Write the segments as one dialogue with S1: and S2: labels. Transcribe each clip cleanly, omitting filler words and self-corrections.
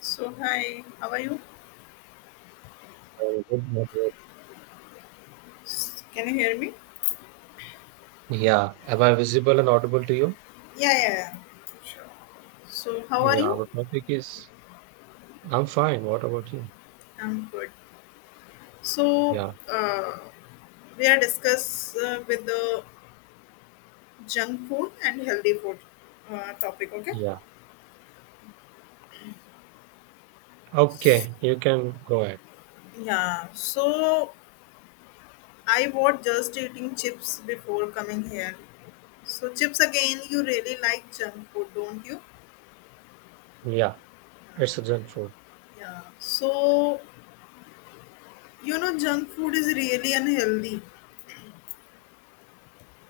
S1: So hi, how are you?
S2: I'm good, not bad.
S1: S- Can you hear me?
S2: Yeah. Am I visible and audible to you?
S1: Yeah, yeah, yeah. So how are
S2: Yeah.
S1: you?
S2: Our topic is I'm fine. What about you?
S1: I'm good. So
S2: Yeah.
S1: uh, we are discuss with the junk food and healthy food topic. Okay.
S2: Yeah. Okay. You can go ahead.
S1: Yeah. So I was just eating chips before coming here. So chips again. You really like junk food, don't you?
S2: Yeah. It's a junk food.
S1: Yeah. So you know junk food is really unhealthy.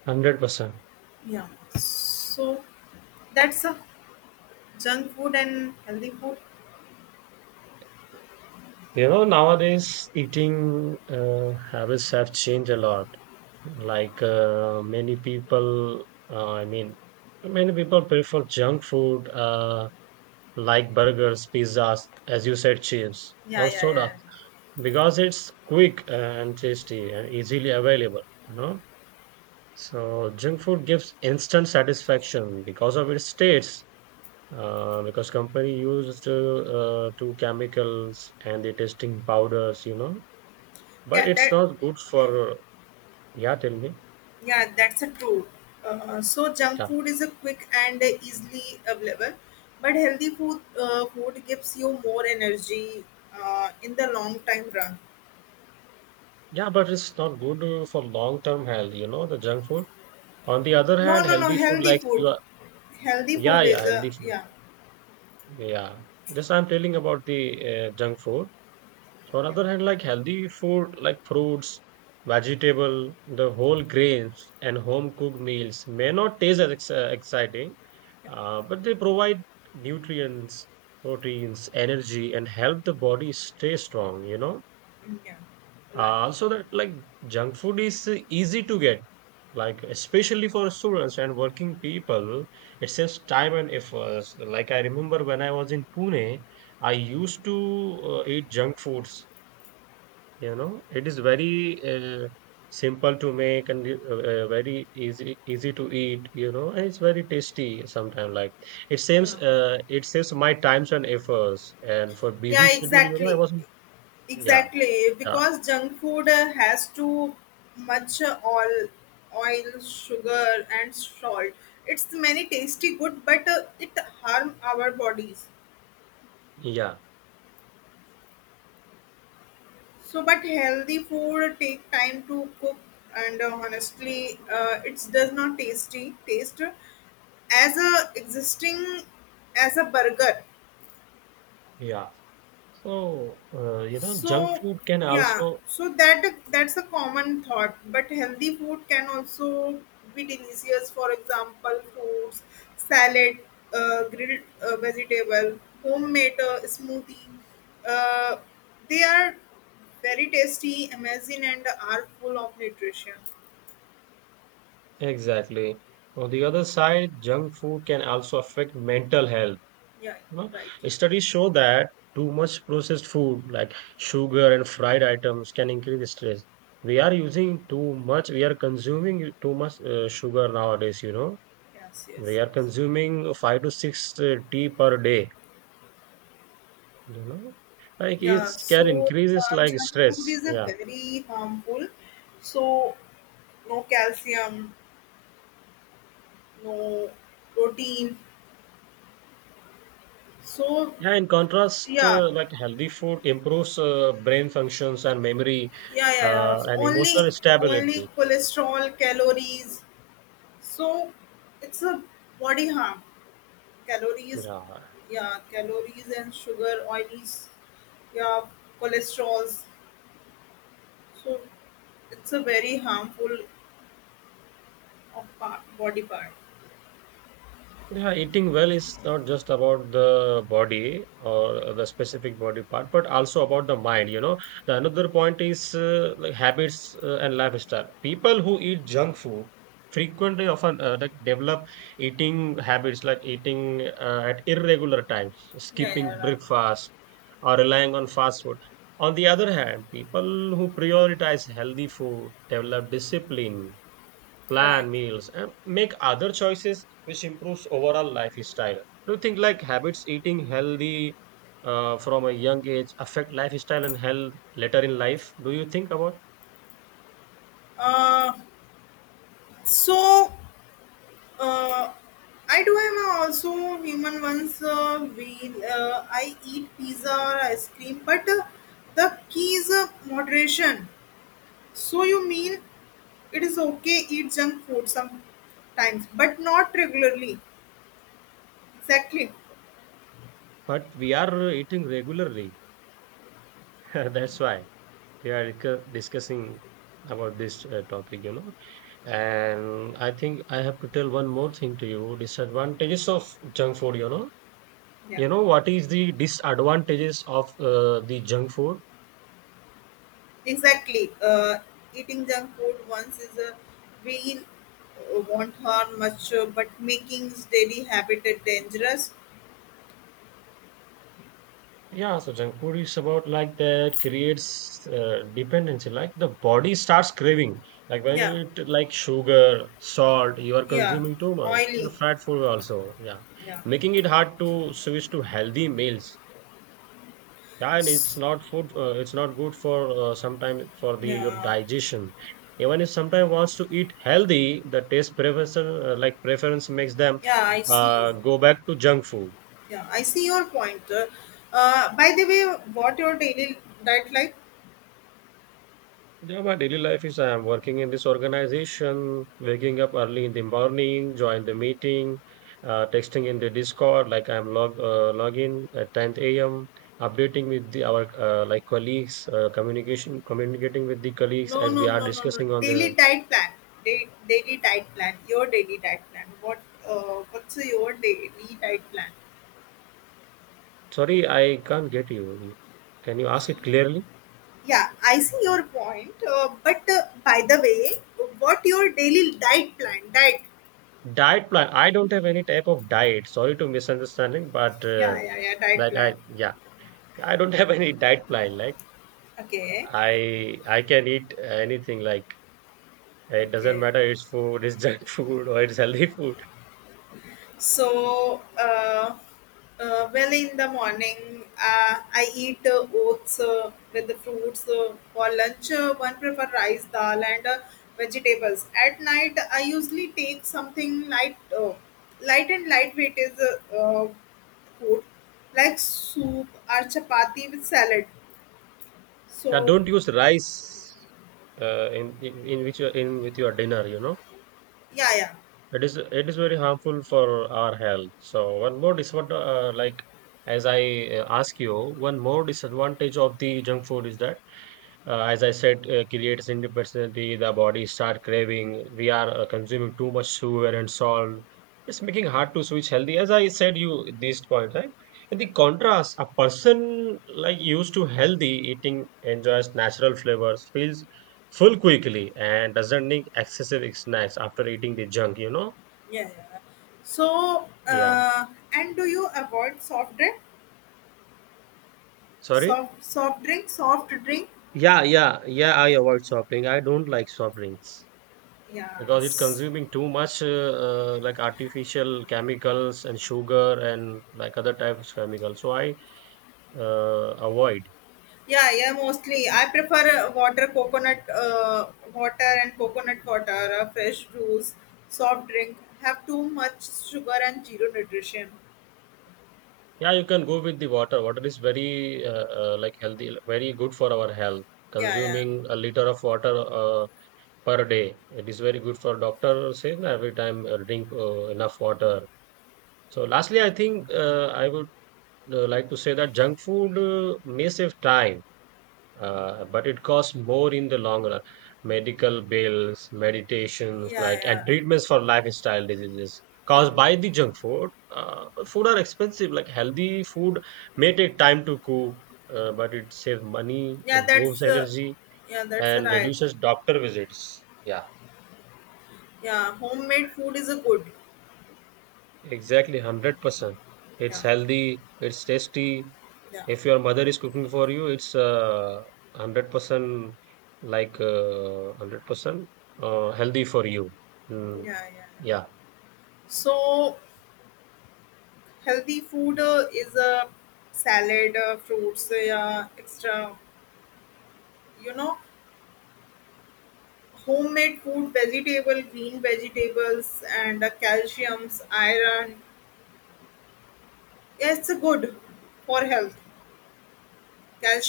S2: 100%.
S1: Yeah. So that's a Junk food and healthy food.
S2: You know, nowadays eating habits have changed a lot. Like many people, I mean, many people prefer junk food like burgers, pizzas, as you said, chips
S1: Yeah,
S2: or
S1: yeah,
S2: soda,
S1: yeah.
S2: because it's quick and tasty and easily available you know so junk food gives instant satisfaction because of its taste, because company used to chemicals and the tasting powders, but
S1: Yeah,
S2: it's
S1: that
S2: not good for yeah tell me
S1: Yeah, that's a true. So junk
S2: yeah.
S1: food is a quick and easily available, but healthy food food gives you more energy in the long time run.
S2: Yeah, but it's not good for long term health, you know, the junk food. On the other
S1: No,
S2: hand,
S1: no, no.
S2: healthy food like you are
S1: Healthy
S2: yeah
S1: food
S2: yeah
S1: is a
S2: healthy food
S1: yeah,
S2: yeah, just I'm telling about the junk food. So on
S1: yeah,
S2: other hand, like healthy food like fruits, vegetable, the whole grains, and home cooked meals may not taste as exciting, but they provide nutrients, proteins, energy, and help the body stay strong. You know,
S1: yeah. Right.
S2: also that like junk food is easy to get, like especially for students and working people, it saves time and efforts. Like I remember when I was in Pune, I used to eat junk foods, you know, it is very simple to make and very easy to eat, you know, and it's very tasty sometimes. Like
S1: Yeah.
S2: it saves my times and efforts. And for
S1: Yeah.
S2: busy schedule, you know, I
S1: Exactly.
S2: was yeah,
S1: Exactly,
S2: yeah,
S1: because junk food has too much oil, oil, sugar, and salt. It's many tasty good, but it harm our bodies.
S2: yeah,
S1: So, but healthy food take time to cook, and honestly, it does not tasty taste as a existing as a burger.
S2: yeah. So you know, junk
S1: So,
S2: food can
S1: yeah,
S2: also
S1: so that's a common thought, but healthy food can also be delicious. For example, fruits, salad, grilled vegetable, homemade smoothie. Uh, they are very tasty, amazing, and are full of nutrition.
S2: exactly. On the other side, junk food can also affect mental health.
S1: Yeah,
S2: You know,
S1: right.
S2: studies show that too much processed food, like sugar and fried items, can increase stress. We are consuming too much sugar nowadays, you know.
S1: Yes,
S2: We
S1: yes,
S2: are
S1: yes.
S2: consuming 5 to 6 tea per day, you know. Like it
S1: Yeah,
S2: can
S1: so
S2: increases like
S1: junk food
S2: stress.
S1: is a
S2: Yeah.
S1: very harmful. So no calcium, no protein. So
S2: Yeah, in contrast,
S1: yeah,
S2: like healthy food improves brain functions and memory
S1: yeah, yeah, yeah. So
S2: and
S1: only
S2: emotional
S1: only
S2: stability.
S1: cholesterol, calories. So it's a body harm. Calories,
S2: Yeah,
S1: yeah, calories and sugar, oilies, yeah, cholesterols. So it's a very harmful of part, body part.
S2: yeah, eating well is not just about the body or the specific body part, but also about the mind. You know, the another point is like habits and lifestyle. People who eat junk food frequently often like develop eating habits like eating at irregular times,
S1: Yeah,
S2: skipping
S1: yeah, right,
S2: breakfast, or relying on fast food. On the other hand, people who prioritize healthy food develop discipline,
S1: right.
S2: plan meals, and make other choices which improves overall lifestyle. Do you think like habits eating healthy from a young age affect lifestyle and health later in life? Do you think about?
S1: Uh, so Uh, I do am also human once we I eat pizza or ice cream, but the key is moderation. So you mean it is okay eat junk food sometimes, but not regularly. Exactly.
S2: But we are eating regularly. That's why we are discussing about this topic, you know. And I think I have to tell one more thing to you: disadvantages of junk food.
S1: Yeah.
S2: You know what is the disadvantages of the junk food?
S1: Exactly. Eating junk food once is a we won't harm much, but making daily habit dangerous.
S2: Yeah, so junk food is about like that creates dependency. Like the body starts craving. Like when
S1: Yeah.
S2: you eat like sugar, salt, you are
S1: Yeah.
S2: consuming too much. You know,
S1: Oily.
S2: fat food also. Yeah,
S1: Yeah.
S2: making it hard to switch to healthy meals. Yeah, and it's not food. It's not good for sometimes for the your
S1: Yeah,
S2: digestion. Even if sometimes wants to eat healthy, the taste preference like preference makes them
S1: yeah, I see.
S2: go back to junk food.
S1: Yeah, I see your point. By the way, what your daily diet like?
S2: Yeah, my daily life is I am working in this organization, waking up early in the morning, join the meeting, texting in the Discord, like I'm log in at 10 a.m., updating with the our like colleagues, communication communicating with the colleagues
S1: No,
S2: as
S1: no,
S2: we are
S1: no, no, no.
S2: discussing on
S1: Daily
S2: the.
S1: diet plan. Daily diet plan. Your daily diet plan. What? What's your daily diet plan?
S2: Sorry, I can't get you. Can you ask it clearly?
S1: Yeah, I see your point. But By the way, what your daily diet plan? Diet.
S2: Diet plan. I don't have any type of diet. Sorry to misunderstanding, but
S1: Yeah, yeah, yeah. Diet
S2: like I
S1: plan.
S2: yeah, I don't have any diet plan. Like.
S1: Okay.
S2: I can eat anything, like it doesn't
S1: Okay.
S2: matter it's food, it's junk food or it's healthy food.
S1: So, uh, well, in the morning, I eat oats with the fruits. For lunch, one prefer rice, dal, and vegetables. At night, I usually take something light, light and lightweight is uh, uh, food like soup or chapati with salad.
S2: I
S1: So,
S2: don't use rice in, in which in with your dinner, you know.
S1: yeah, yeah,
S2: It is very harmful for our health. So one more disadvantage, like as I ask you, one more disadvantage of the junk food is that as I said, creates individuality, the body start craving. We are consuming too much sugar and salt. It's making hard to switch healthy. As I said, you this point, right? In
S1: yeah,
S2: the contrast, a person like used to healthy eating enjoys natural flavors, feels full quickly, and doesn't need excessive snacks after eating the junk. You know?
S1: yeah. Yeah. So,
S2: Yeah.
S1: and do you avoid soft drink?
S2: Sorry.
S1: Soft, soft drink, soft drink.
S2: Yeah, yeah, yeah. I avoid soft drink. I don't like soft drinks. Because it's
S1: Yes.
S2: consuming too much like artificial chemicals and sugar and like other types of chemicals. So I avoid.
S1: Yeah, yeah, mostly. I prefer water, coconut water and coconut water, fresh juice, soft drink. Have too much sugar and zero nutrition.
S2: Yeah, you can go with the water. Water is very like healthy, very good for our health.
S1: Yeah, yeah.
S2: Consuming a liter of water per day, it is very good for doctor says na, every time drink enough water. So lastly, I think I would like to say that junk food may save time but it costs more in the long run. Medical bills, meditations,
S1: Yeah,
S2: like and
S1: yeah.
S2: treatments for lifestyle diseases
S1: Yeah,
S2: caused by the junk food. But food are expensive. Like healthy food may take time to cook, but it saves money,
S1: yeah
S2: improves
S1: that's
S2: energy,
S1: Yeah, that's
S2: and
S1: right.
S2: reduces doctor visits. Yeah,
S1: Yeah, homemade food is a good.
S2: exactly, 100%. It's
S1: Yeah,
S2: healthy. It's tasty.
S1: yeah,
S2: If your mother is cooking for you, it's 100% like 100% healthy for you. Mm,
S1: yeah, yeah.
S2: yeah.
S1: So healthy food is a salad, fruits, yeah, extra. You know, homemade food, vegetable, green vegetables, and calciums, iron. Yeah, it's good for health.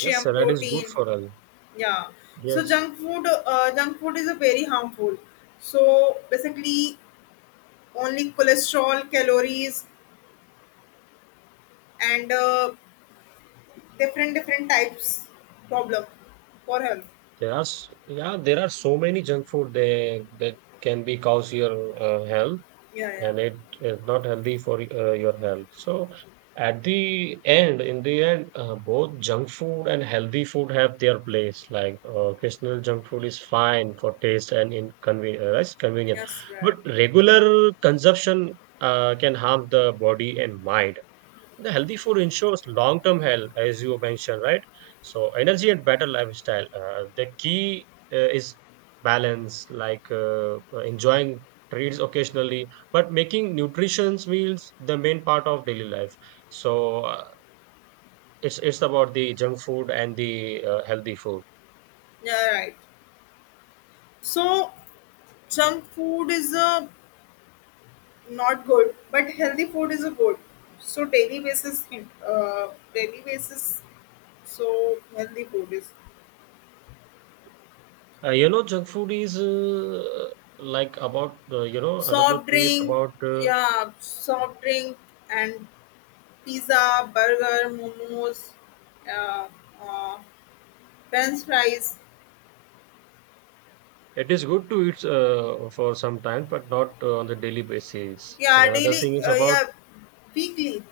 S2: Yes, salad is good
S1: protein.
S2: for health.
S1: Yeah. So
S2: Yes,
S1: junk food is a very harmful. So basically, only cholesterol, calories, and different different types problem for health.
S2: yeah, there are so many junk food they that can be cause your health,
S1: Yeah, yeah.
S2: and it is not healthy for your health. So, at the end, in the end, both junk food and healthy food have their place. Like occasional junk food is fine for taste and in it's convenient,
S1: Yes,
S2: but
S1: right.
S2: regular consumption can harm the body and mind. The healthy food ensures long-term health, as you mentioned, right? So energy and better lifestyle. The key is balance, like enjoying treats occasionally, but making nutritious meals the main part of daily life. So it's about the junk food and the healthy food.
S1: Yeah, right. So junk food is a not good but healthy food is a good so uh, daily basis so healthy food is
S2: You know, junk food is like about you know another
S1: soft
S2: thing is
S1: drink
S2: about
S1: yeah soft drink and pizza burger momos uh, uh, french fries
S2: it is good to eat for some time, but not on the daily basis. And
S1: yeah
S2: another
S1: daily
S2: thing is
S1: yeah
S2: about
S1: weekly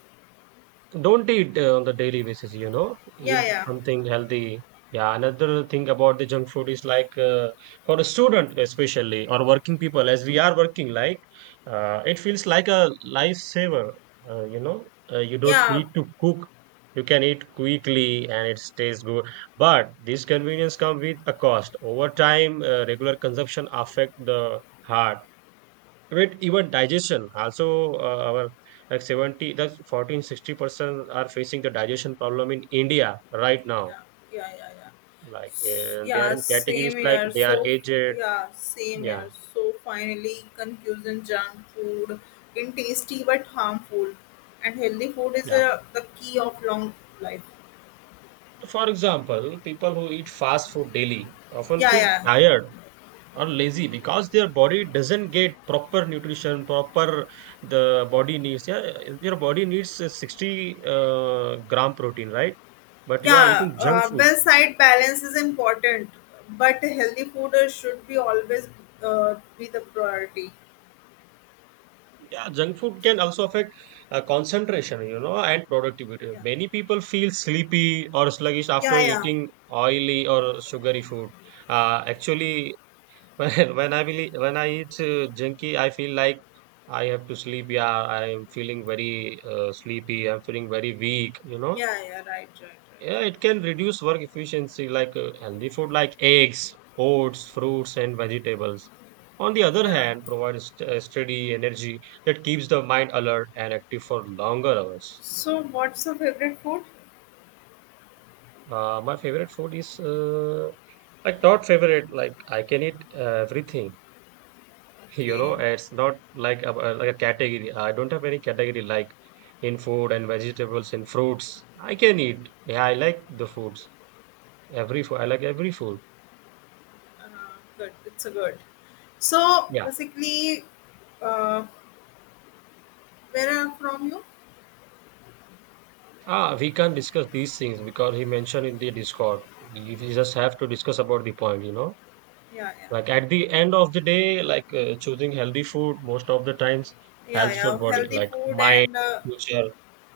S2: don't eat on the daily basis, you know.
S1: yeah
S2: Eat
S1: yeah
S2: something healthy. Yeah, another thing about the junk food is like for a student especially or working people, as we are working, like it feels like a lifesaver. You know, you don't
S1: yeah
S2: need to cook. You can eat quickly and it stays good. But this convenience comes with a cost. Over time, regular consumption affect the heart, I mean, even digestion also our like 70 that's 14-60% are facing the digestion problem in India right now,
S1: yeah yeah yeah, yeah.
S2: like they are
S1: Yeah,
S2: in categories
S1: same
S2: like
S1: here.
S2: they are
S1: So,
S2: aged
S1: yeah, same
S2: yeah
S1: here. So, finally, confusion junk food in tasty but harmful. And healthy food is
S2: yeah.
S1: the key of long life.
S2: So, for example, people who eat fast food daily often
S1: Yeah,
S2: feel
S1: yeah.
S2: tired or lazy because their body doesn't get proper nutrition proper the body needs yeah your body needs 60 gram protein right but you are
S1: Yeah,
S2: eating junk food.
S1: well, side balance is important, but healthy food should be always be the priority.
S2: Yeah, junk food can also affect concentration, you know, and productivity.
S1: Yeah,
S2: Many people feel sleepy or sluggish after
S1: yeah, yeah,
S2: eating oily or sugary food. Actually, when I really, when I eat junky, I feel like I have to sleep. Yeah, I am feeling very sleepy. I'm feeling very weak, you know.
S1: yeah, yeah, right, right, right.
S2: Yeah, it can reduce work efficiency like healthy food like eggs, oats, fruits, and vegetables. On the other
S1: Yeah.
S2: hand, provides steady energy that keeps the mind alert and active for longer hours.
S1: So, what's your favorite food?
S2: My favorite food is like not favorite, like I can eat everything. You know,
S1: Okay.
S2: it's not like like a category. I don't have any category like in food and vegetables and fruits. I can eat. Yeah, I like the foods. Every food, I like every food.
S1: Uh, good. It's a good. So basically, uh, where I'm from you?
S2: Ah, we can't discuss these things because he mentioned in the Discord. We just have to discuss about the point, you know.
S1: Yeah, yeah,
S2: Like at the end of the day, like choosing healthy food most of the times
S1: yeah,
S2: helps
S1: yeah.
S2: your body,
S1: Healthy
S2: like
S1: food
S2: mind,
S1: and
S2: future.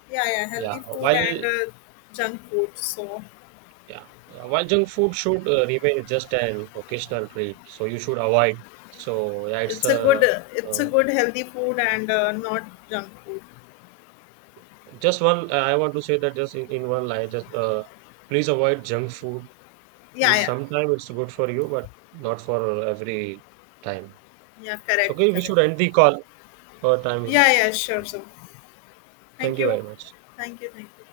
S1: yeah, yeah,
S2: Yeah.
S1: healthy food and
S2: While
S1: junk food. So
S2: yeah, while junk food should remain just an occasional treat, so you should avoid. So yeah, it's
S1: it's a good, it's
S2: uh,
S1: a good healthy food and not junk food.
S2: just one. I want to say that just in one line, just please avoid junk food.
S1: Yeah,
S2: It's
S1: yeah,
S2: sometime it's good for you, but not for every time.
S1: yeah.
S2: So,
S1: Correct,
S2: okay, we
S1: correct.
S2: should end the call. Our time
S1: Yeah, yeah.
S2: is.
S1: Sure. So thank
S2: Thank you
S1: you,
S2: very much.
S1: thank you, thank you.